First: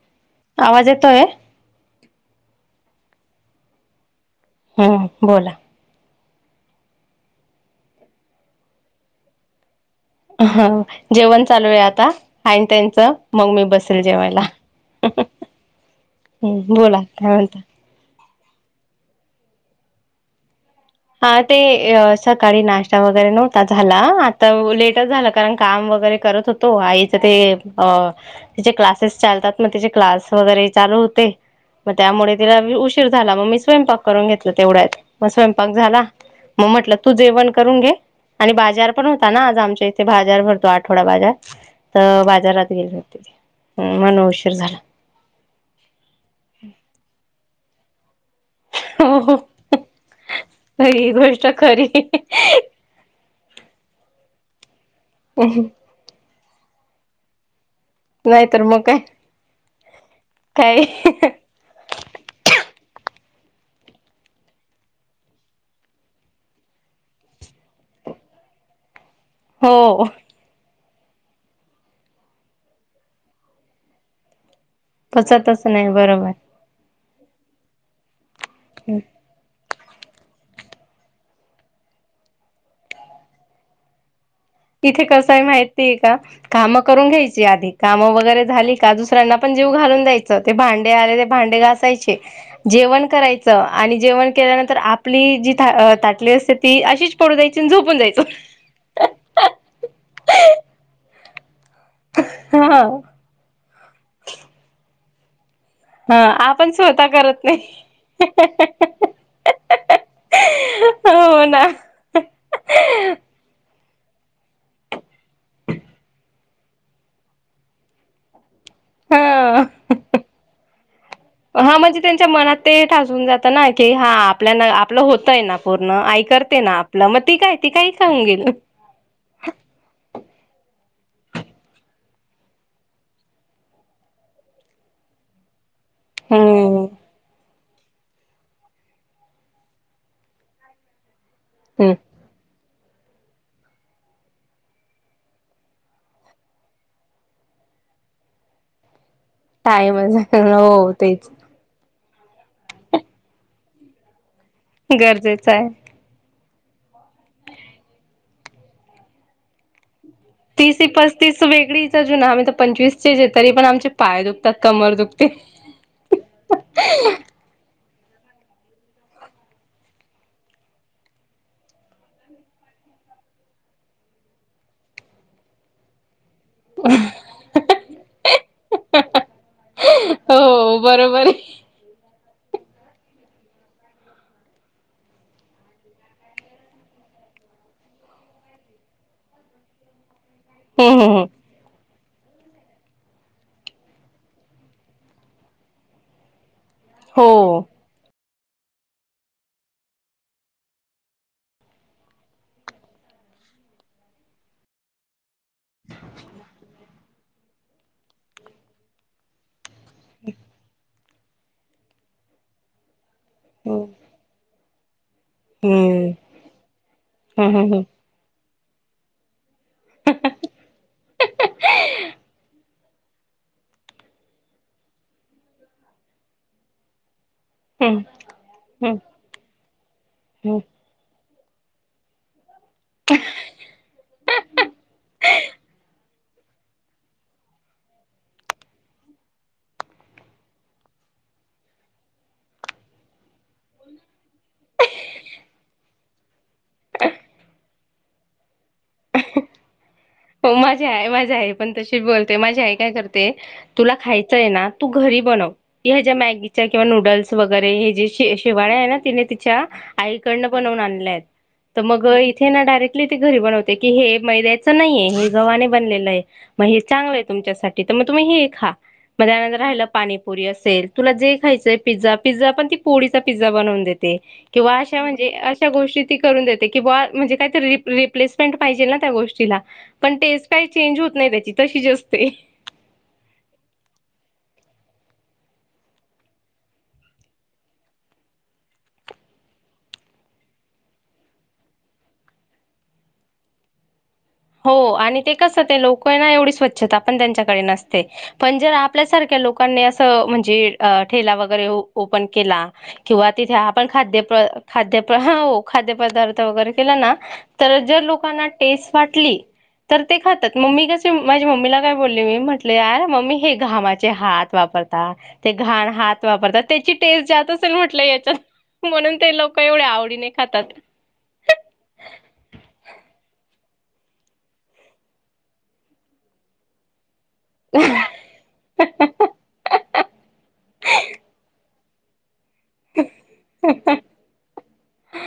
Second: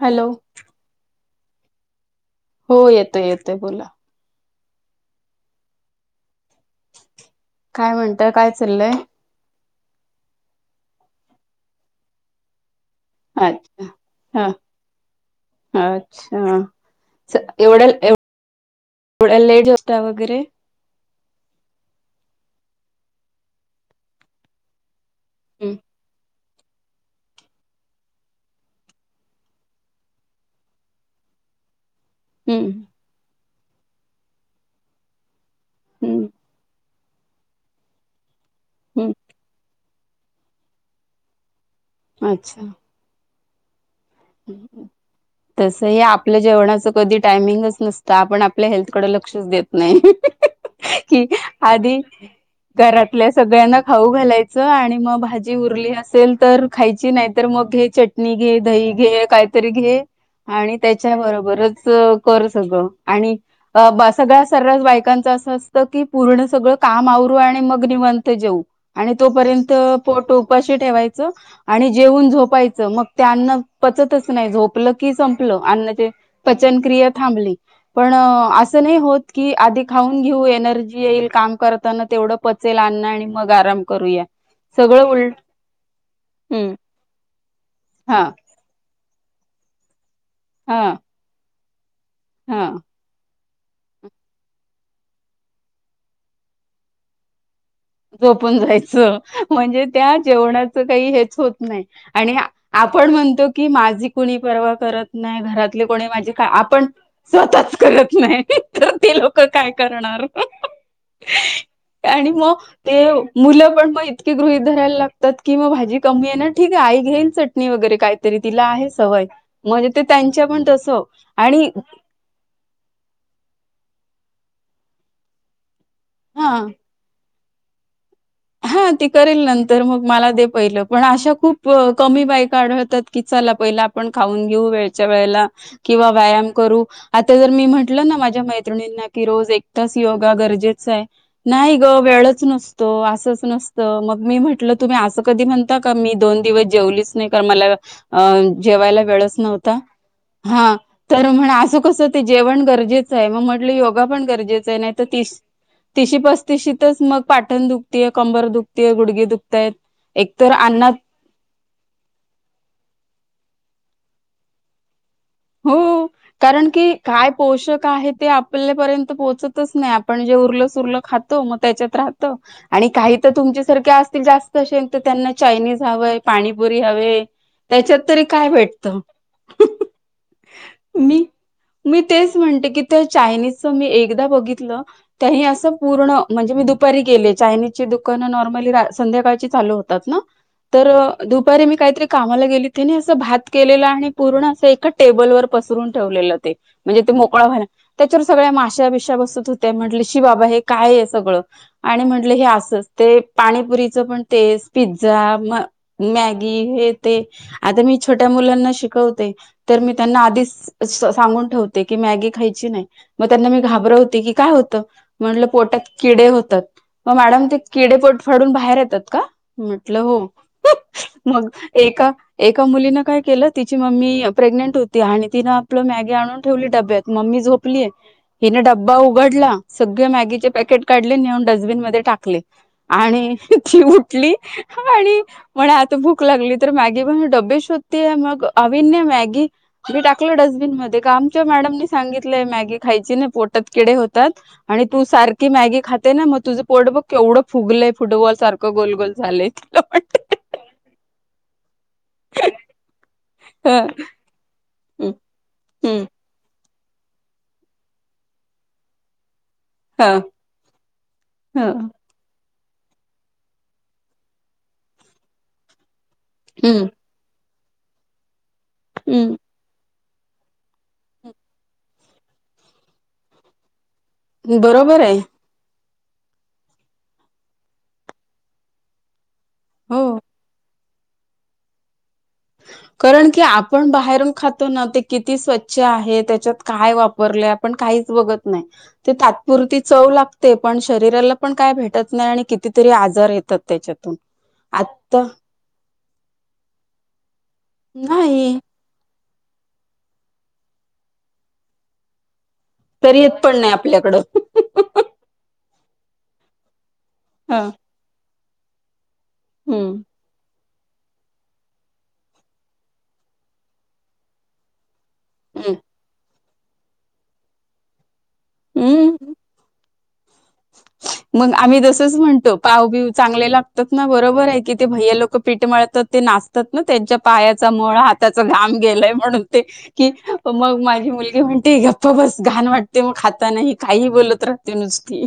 Hello. आवाज येतोय. हो येतोय येतोय बोला. हम् बोला. काय म्हणत काय चाललय. हा जेवण चालू आहे आता अईन त्यांचं मग मी अच्छा बसेल जेवायला हा हम् बोला काय म्हणता. होडल एफ [inaudible] वगैरे हा ते सकाळी नाश्ता वगैरे नव्हता झाला आता लेट. झालं कारण हम्म काम वगैरे करत होतो आईच ते अ तिचे क्लासेस चालतात मग तिचे क्लास वगैरे चालू होते. मग त्यामुळे तिला हम्म उशीर झाला मग मी स्वयंपाक करून घेतलं तेवढ्यात मग स्वयंपाक झाला हम्म मग म्हटलं तू जेवण करून घे आणि बाजार पण हम्म होता ना आज आमच्या इथे ते बाजार भरतो आठवडा बाजार तर अच्छा बाजारात गेले होते मन उशीर झाला. तस हे आपल्या जेवणाच कधी टायमिंगच नसतं आपण आपल्या हेल्थ कड हो हो. लक्षच देत नाही ही की गोष्ट खरी आधी घरातल्या सगळ्यांना खाऊ घालायचं आणि मग भाजी उरली असेल तर खायची नाही तर मग घे चटणी घे नाहीतर मग दही काय घे काहीतरी घे आणि त्याच्या काय बरोबरच कर सगळं आणि अ बा सगळ्या सर्व बायकांच असं असतं की पूर्ण सगळं काम आवरू आणि मग निवांत जेऊ आणि तोपर्यंत हो पोट उपाशी ठेवायचं आणि जेवून झोपायचं मग त्यांना पचतच नाही झोपलं की संपलं पचतच नाही अन्नाचे बरोबर पचनक्रिया थांबली पण असं नाही होत की आधी खाऊन घेऊ एनर्जी येईल काम करताना तेवढं पचेल अन्न आणि मग आराम करूया सगळं इथे कसं उलट आहे माहितीय का हम्म कामं करून घ्यायची आधी काम हा वगैरे झाली का दुसऱ्यांना पण जीव घालून द्यायच ते हा भांडे आलेले ते भांडे घासायचे हा जेवण करा च आणि जेवण केल्यानंतर आपली जी ताटली असते ती अशीच पडू द्यायची आणि झोप झोपून जायचं म्हणजे त्या जेवणाचं काही हेच होत नाही आणि ह आपण म्हणतो की माझी कुणी पर्वा करत नाही घरातले कोणी ह माझे काय आपण स्वतः करत स्वतःच नाही करत नाही तर ते लोक काय करणार? हो ना. आणि मग ते मुलं पण मग इतके गृहित धरायला लागतात की मग भाजी कमी आहे ना ठीक आहे आई घेईन च. वगैरे काहीतरी तिला आहे सवय हा म्हणजे ते त्यांच्या पण तस आणि हा म्हणजे त्यांच्या मनात ते ठासून जात ना की हा आपल्या आपलं होतय ना पूर्ण आई हा करते ना. आपला मग ती काय त काही खाऊन गेलं. हा ती करेल नंतर मग मला दे पहिलं पण अशा खूप कमी बायक आढळतात की चला पहिलं आपण खाऊन घेऊ वेच्या वेळेला किंवा व्यायाम करू हम्म आता जर तर मी म्हंटलं ना माझ्या मैत्रिणींना की रोज एक तास योगा गरजेच आहे नाही हम्म ग वेळच नसतो असच नसत मग मी म्हंटलं तुम्ही असं कधी म्हणता का मी दोन दिवस जेवलीच नाही कार मला अ जेवायला वेळच नव्हता टाइमच हा हो तर तेच म्हण अस कस ते जेवण गरजेचं आहे मग म्हटली योगा पण गरजेचं आहे नाही तर तीस गरजेचं आहे. तिशी पस्तीसशीतच मग पाटण दुखतेय कंबर दुखतेय गुडगे दुखतायत एक तिशी पस्तीस वेगळीच अजून आमही तर पंचवीस चेच तरी पण आमचे पाय दुखतात कमर दुखते हो कारण की काय पोषक आहे ते आपल्यापर्यंत पोहोचतच नाही आपण जे उरलं सुरलं खातो मग त्याच्यात राहत आणि काही तर तुमच्यासारखे असतील जास्त असे तर त्यांना चायनीज हवंय पाणीपुरी हवे त्याच्यात तरी काय भेटतं हो बर बरोबर मी तेच म्हणते की ते चायनीजच मी एकदा बघितलं तेही असं पूर्ण म्हणजे मी दुपारी गेले चायनीजची दुकानं नॉर्मली संध्याकाळची चालू होतात त्याात ना तर हम्म हम्म दुपारी मी काहीतरी कामाला गेली तेनी असं भात केलेला आणि पूर्ण असं एकाच टेबल वर पसरून ठेवलेलं ते म्हणजे ते मोकळा हो. झाला त्याच्यावर सगळ्या माशा बिश्या बसत होत्या म्हटले शी बाबा हे काय आहे सगळं आणि म्हटलं हे असच ते पाणीपुरीच पण तेस पिझ्झा म मॅगी हे ते आता मी छोट्या मुलांना शिकवते तर मी त्यांना आधीच सांगून ठेव की मॅगी खायची नाही मग त्यांना मी हम्म घाबरवते की काय होत म्हंटलं हम्म पोटात किडे होतात मग मॅडम ते हम्म हम्म किडे पोट फाडून बाहेर येतात का म्हटलं हो मग एका एका मुलीनं काय केलं तिची मम्मी प्रेग्नेंट होती आणि तिनं आपलं मॅगी आणून ठेवली डब्यात मम्मी झोप हम्म हम्म. हिने डब्बा उघडला सगळे मॅगीचे हम्म पॅकेट काढले नेऊन डस्टबिन मध्ये टाकले आणि ती उठली आणि म्हणा आता भुक लागली तर मॅगी पण डबी श होधती मग अभन्य मॅगी मी टाकलोडस्बिनमध्येध्ये का आमच्या मॅडमनी सांगितलंय मॅगी खायची नाही पोटात किडे होतात आणि तू सारखी मॅगी खाते ना मग तुझं पोट बघ एवढं फुगलंय फुटबॉल सारखं गोलगोल झाले प हो माझी आय माझ्या आई पण तशीच बोलते माझी आई काय करते ह तुला खायचं आहे ना तू घरी बनव ह्या हम्म ज्या मॅगीच्या किंवा नूडल्स वगैरे हे जे शेवा आहे ना तिने ह आईकडन पणऊन आणय तर ह मग थ ना डायरेक्टली ते घरी बनवते की हे मैद्याच नाहीे हे गवा्हाने बनलेलं आहे मग हे हम्म चांगलं आहे तुमच्यासाठी तर मग तुम्ही हे खा मग हम्म त्यानंतर राहिला पाणीपुरी असेल तुला जे खायचय पिझ्झा पिझ्झ पण ती पोळीचा पिझा बनवून देते बरोबर किंवाशा आहे म्हणजे गोष्टी ती करून देते किं म्हणजे काय रिप्लेसमेंट पाहिजे ना त्या गोष्टीला हो पण टेस्ट काही चेंज होत नाही त्याची तशी जास्ते [unintelligible] कारण की आपण बाहेरून खातो ना ते किती स्वच्छ आहे त्याच्यात काय वापरले. पण काहीच बघत नाही. ते तात्पुरती चव लागते पण शरीराला पण काय भेटत नाही आणि कितीतरी आजार येतात त्याच्यातून हो आणि आता ते कस ते लोक ना एवढी स्वच्छता पण त्यांच्याकडे नसते नाही पण जर आपल्यासारख्या लोकांनी असं म्हणजे ठेला वगैरे ओपन केला. तरी किंवा येत तिथे पण आप नाही आपण आपल्याकडं खाद्य खाद्य हो खाद्यपदार्थ वगैरे केला ना हं, तर जर लोकांना टेस्ट वाटली. तर हं, ते खात. मम्मी कसे माझी मम्मीला काय बोलली मी म्हटले यार मम्मी हे घामाचे हात वापरत. ते हं, घाण हात वापरतात त्याची टेस्ट जात असेल म्हटलं याच्यात म्हणून हं. ते लोक एवढ्या आवडीने खातात. मग आम्ही जसच म्हणतो पाव बिव चांगले लागतात ना बरोबर आहे की ते भहय्या लोक पीठ मळतात ते नाचत. त्यांच्या पायाचा मळ हाताचा घाम गेलाय म्हणून ते कि मग माझी मुलगी म्हणते ग. हो बस घाण वाटते मग खाताना काही बोलत राहते नुसती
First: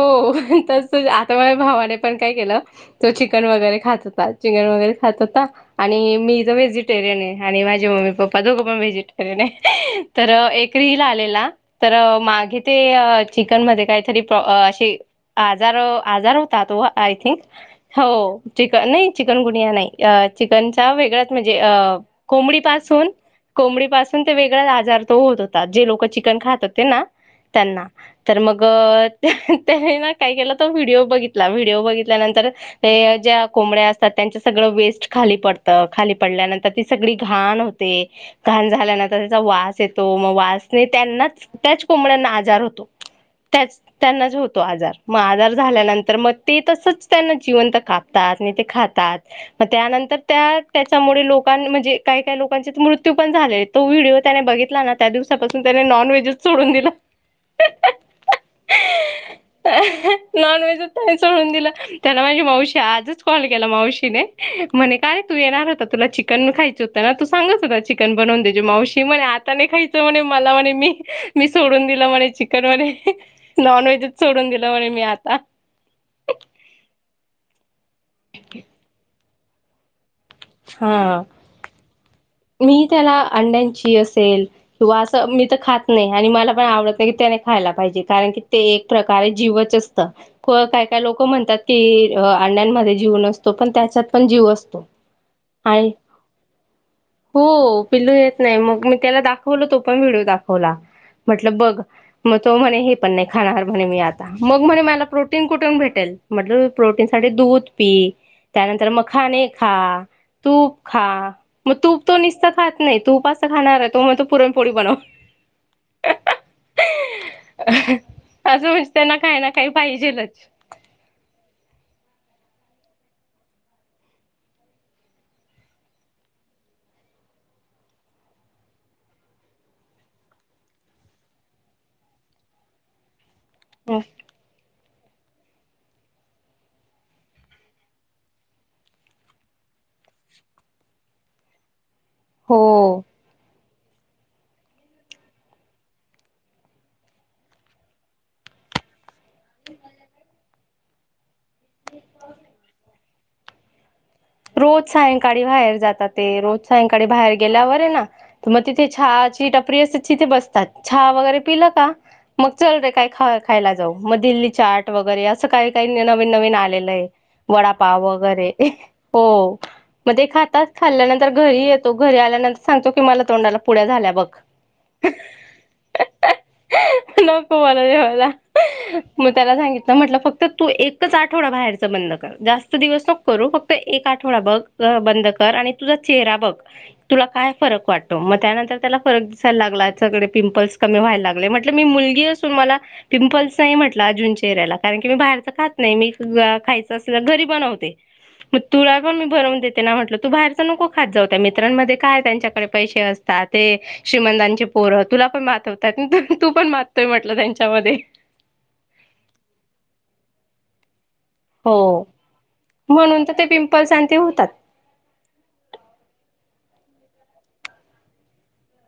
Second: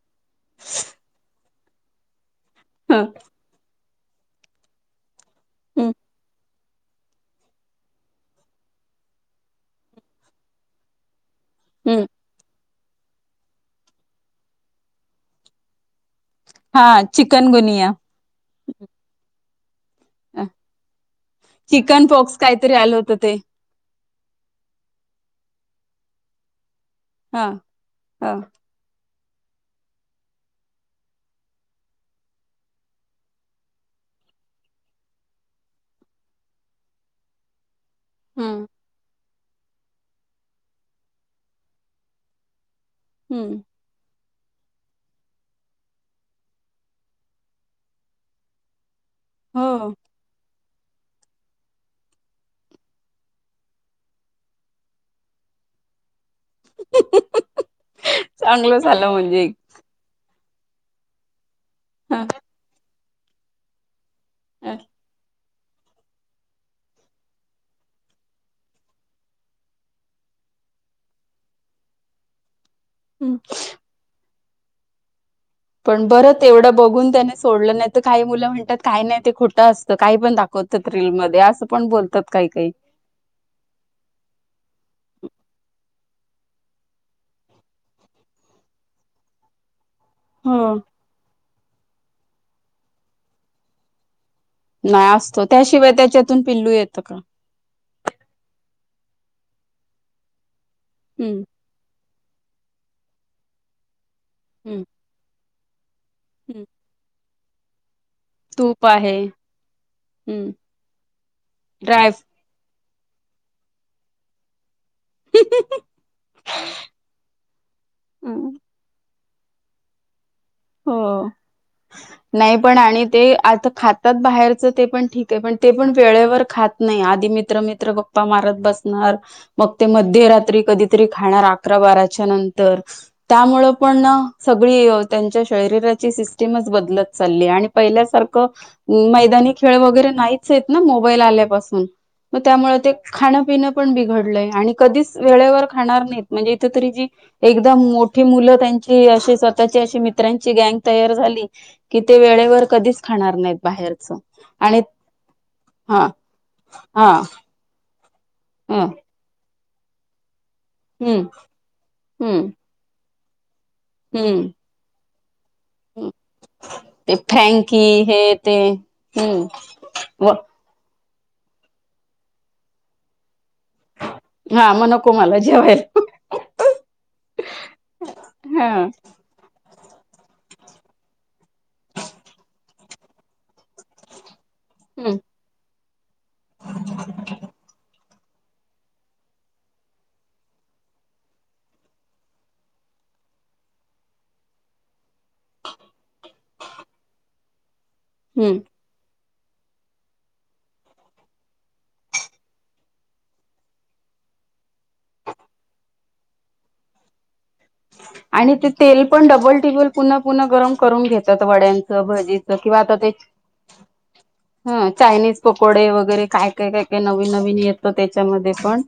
हो तस आता माझ्या भावाने पण काय केलं हं, तो चिकन वगैरे खाततात. चिकन वगैरे खात होता हं, आणि मी व्हेजिटेरियन आहे आणि माझे मम्मी पप्पा दोघं पण व्हेजिटेरियन आहे तर एकरीला आलेला. तर हं. मागे ते चिकन मध्ये काहीतरीे आजार आजार होता तो हा आय थिंक चिकनगुनिया हो चिकन नाही चिकन गुणिया नाही. अ चिकन चा वेगळाच म्हणजे अ चिकन पॉक्स कोंबडी काहीतरी आलं पासून होतं ते कोंबडी पाासून ते वेगळेच आजार तो होत होताात जे लोक चिकन खात होते ना. हं, त्यांना तर हं, मग त्यानी ना काय केलं तो व्हिडिओ बघितला व्हिडिओ बघितल्यानंतर ते ज्या कोंबड्या असतात त्यांच सगळं वेस्ट खाली पडतं खाली पडल्यानंतर ती सगळी घाण होते. हं, घाण झाल्यानंतर त्याचा वास येतो मग वासने त्यांनाच त्याच कोंबड्यांना आजार होतो. हं. त्यांनाच होत. तो आजार मग आजार झाल्यानंतर मग ते तसच त्यांना जिवंत कापतात आणि ते खातात. हो मग त्यानंतर त्या त्याच्यामुळे लोकां म्हणजे काही काही लोकांचे मृत्यू पण झाले तो व्हिडिओ त्याने बघितला ना त्या दिवसापासून त्याने नॉन व्हेजच सोडून दिला. चांगलं झालं म्हणजे नॉन व्हेजत नाही सोळून दिलं त्याला हं. माझी मावशी आजच कॉल केला मावशीने म्हणे काय? तू येणार होता तुला चिकन भी, खायचं होतं तू सांगत होता चिकन बनवून द्यायची मावशी म्हणे आता आताने खायच म्हणे मला म्हणे मी मी सोडून दिलं म्हणे चिकन म्हणे. हम्म. नॉन व्हेजच सोडून दिलं म्हणे मी आता पण बरं तेवढं बघून त्याने सोडलं नाही तर काही मुलं म्हणतात काय नाही ते खोटं असतं काही पण दाखता. प्रत्येक रील हा मध्ये असे पण बोलतात काय काय? मी त्याला अंड्यांची असेल. तू असं, मी तर खात नाही आणि मला पण आवडत नाही की त्याने खायला पाहिजे कारण की ते एक प्रकारे जीवच असतं. होय हो. काय काय लोक म्हणतात की अंड्यांमध्ये जीव नसतो पण त्याच्यात पण जीव असतो. नाही असतो आणि त्याशिवाय त्याच्यातून पिल्लू येतं का? हो पिल्लू येत नाही मग मी त्याला दाखवल तो पण व्हिडिओ दाखवला हम्म म्हटलं बघ. मग तो म्हणे हे पण नाही खाणार म्हणे मी आता मग म्हणे हम्म मला प्रोटीन कुठून भेटेल. हम्म म्हटलं प्रोटीन साठी दूध पी तूप त्यानंतर आहे मखाने खा हम्म तूप खा मग तूप ड्राय तसं खात नाही तूप तर खाणार तो म्हणतो पुरणपोळी बनव. अ आजू म्हसते ना. काय ना काही पाहिजेलच हो नाही पण आणि ते आता खातात बाहेरचं ते पण ठीक आहे पण ते पण वेळेवर खात नाही आधी मित्र मित्र गप्पा मारत बसणार मग ते मध्यरात्री कधीतरी खाणार अकरा बाराच्या नंतर त्यामु पण सगळी त्यांच्या शरीराची सिस्टीमच बदलत चालली आणि पहिल्यासारखं मैदानी खेळ वगैरे नाहीच आहेत ना मोबाईल आल्यापासून त्यामुळे ते हो खाणं पिणं पण बिघडलंय आणि कधीच वेळेवर खाणार नाहीत म्हणजे इथ तरी जी एकदम मोठी मुलं त्यांची अशी स्वतःची अशी मित्रांची गँग तयार झाली की ते वेळेवर कधीच खाणार नाहीत बाहेरच आणि रोज सायंकाळी बाहेर हा जातात ते रोज सायंकाळी हा बाहेर गेल्यावर हे ना तर मग ह तिथ चहाची, टपरी, असते, तिथे बसतात चहा हम्म वगैरे पिलं का हम्म मग चल रे काय ख खायला जाऊ म दिल्ली हम्म चाट वगैरे असं काय का हीनवीन नवीन आलेलय ते फ्रँकी वडापाव हे वगैरे ते हो हम्म मग ते व खातात तस््खल्ल्यानंतर घरी येतो घरी आल्यानंतर सांगतो की मला तोंडाला पुळ्या झाल्या बघ हा मग नको मला जेवायला नको मला जेवायला हा मग त्याला सांगितलं म्हटलं फक्त तू एकच आठवडा बाहेरच बंद कर जास्त दिवस नको करू फक्त फक्त एक आठवडा बघ हम्म बंद कर आणि तुझा चेहरा बघ तुला काय फरक वाटत मग त्यानंतर त्याला फरक दिसायला लागला सगळे पिंपल्स कमी व्हायला लागले म्हटल मी मुलगी असून मला पिंपल्स नाही म्हटला अजून चेहऱ्याला कारण की मी बाहेरच खात नाही मी खायचं असेल घरी बनवते हम्म मग तुला पण मी भरवून देते ना म्हटलं तू बाहेरच नको खात जाऊ मित्रांमध्ये काय त्यांच्याकडे पैसे असतात ते श्रीमंतांची पोर तुला पण माजवतात तू पण माजतोय म्हटलंत्यांच्यामध्ये आणि ते तेल पण डबल टिबल पुन्हा पुन्हा गरम करून घेत हो वड्यांचं भजीच किंवा आता ते म्हणून तर पिंपल्स आणि ते होतात ह चायनीज पकोडे वगैरे काय काय काय काय नवीन नवीन येतं त्याच्यामध्ये पण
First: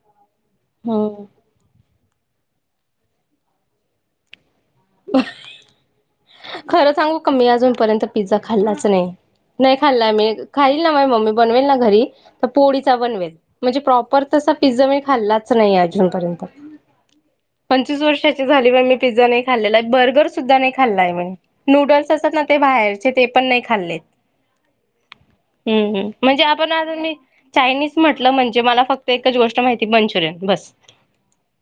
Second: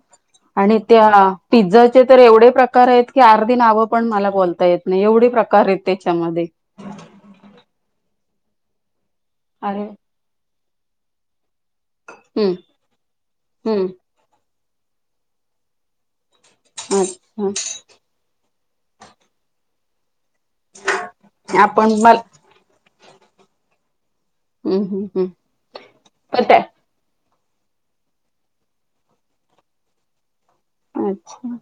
आणि हम्म. त्या पिझ्झाचे तर एवढे प्रकार आहेत की अर्धी नाव, मला बोलत येत नाही एवढे प्रकार आहेत त्याच्यामध्ये खरं सांगू क मी अजूनपर्यंत पिझ्झा खाल्लाच नाही नाही अरे खाल्ला मी खाईल ना माही, मम्मी बनवेल ना घरी तर हम्म पोळीचा बनवेल म्हणजे प्रॉपर तसा पिझ्झा खाल्लास नाही अजून पर्यंत हम्म पंचवीस वर्ष किती दिवस झाले मी पिझ्झा नाही खाल्ला बर्गर सुद्धा नाही खाल्ला अच्छा आपण नूडल्स मल तसं तर ते बाहेरचे ते पण नाही खाल्लेत हम्म हम्म हम्म हु, हु पण म्हणजे त्या आपण अजून बी चायनीज म्हटलं म्हणजे मला फक्त एकच गोष्ट माहिती मंचुरियन बस अच्छा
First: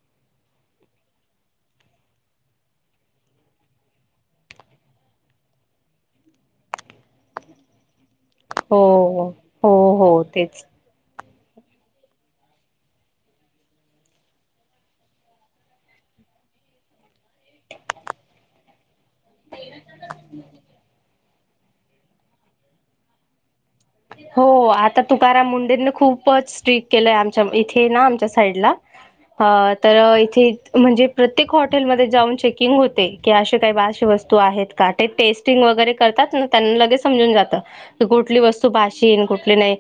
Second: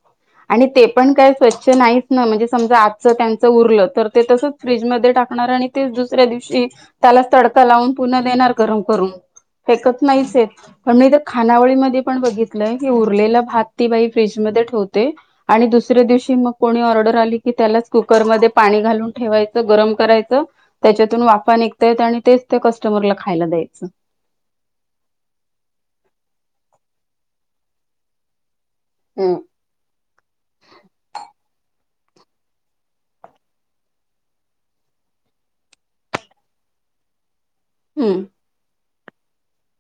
आणि ते पण काय स्वच्छ नाहीच ना म्हणजे समजा आजच त्यांचं उरलं तर ते तसं फ्रीज म टाकणार आणि ते दुसऱ्या दिवशी त्याला तडका लावून पुन्हा देणार हो करम करून हो हो फेकत हो नाहीचेत तेच. पण मी तर खानावळीमध्ये पण बघितलंय की उरलेला भात ती बाई फ्रीजमध्ये ठेवते आणि दुसऱ्या दिवशी मग कोणी ऑर्डर आली की त्यालाच कुकरमध्ये पाणी घालून ठेवायचं गरम करायचं त्याच्यातून वाफा निघता य आणि तेच त्या कस्टमरला खायला द्यायच हो आता तुकाराम मुंडेंने खूपच स्ट्रीक केलंय आमच्या इथे ना आमच्या साईडला ह तर इथे म्हणजे प्रत्येक हॉ हॉटेलमध्येध्ये जाऊन चेकिंग होते की अे काही बाशे वस्तू आहेत का तेे टेस्टिंग वगैरे करतात ना ना लगेच समजून जात हम्म कुठली वस्तू भाष कुठली नाही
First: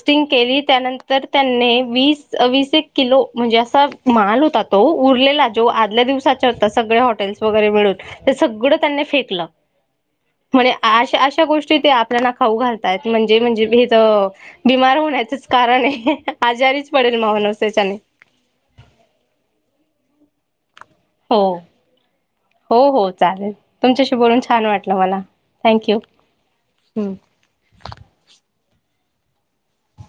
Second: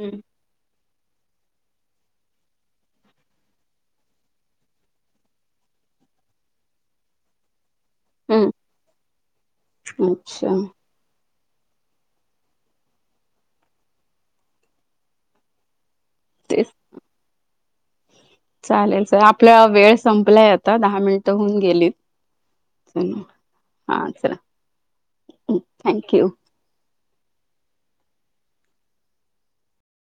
हम्म केली त्यानंत तर त्यांनी वीस वीस एक किलो म्हणजे असा माल होता तो उरलेला जो आदल्या दिवसाात हो सगळे हॉटेल्स वगैरे मिळून ते हम्म सगळं त्यांनी फेकलं अच्छा म्हणजे अशा अशा गोष्टी ते आपल्याला खाऊ घालतायत म्हणजे म्हणजे हे तर बीमार होण्याचच कारण आहे तेच आजारीच पडेल माहन त्याच्याने चालेल आपल्याला वेळ संपलाय आता दहा मिनटं हो होऊन गेली हो हो चालेल तुमच्याशी बोलून छान वाटलं मला थँक यू थँक्यू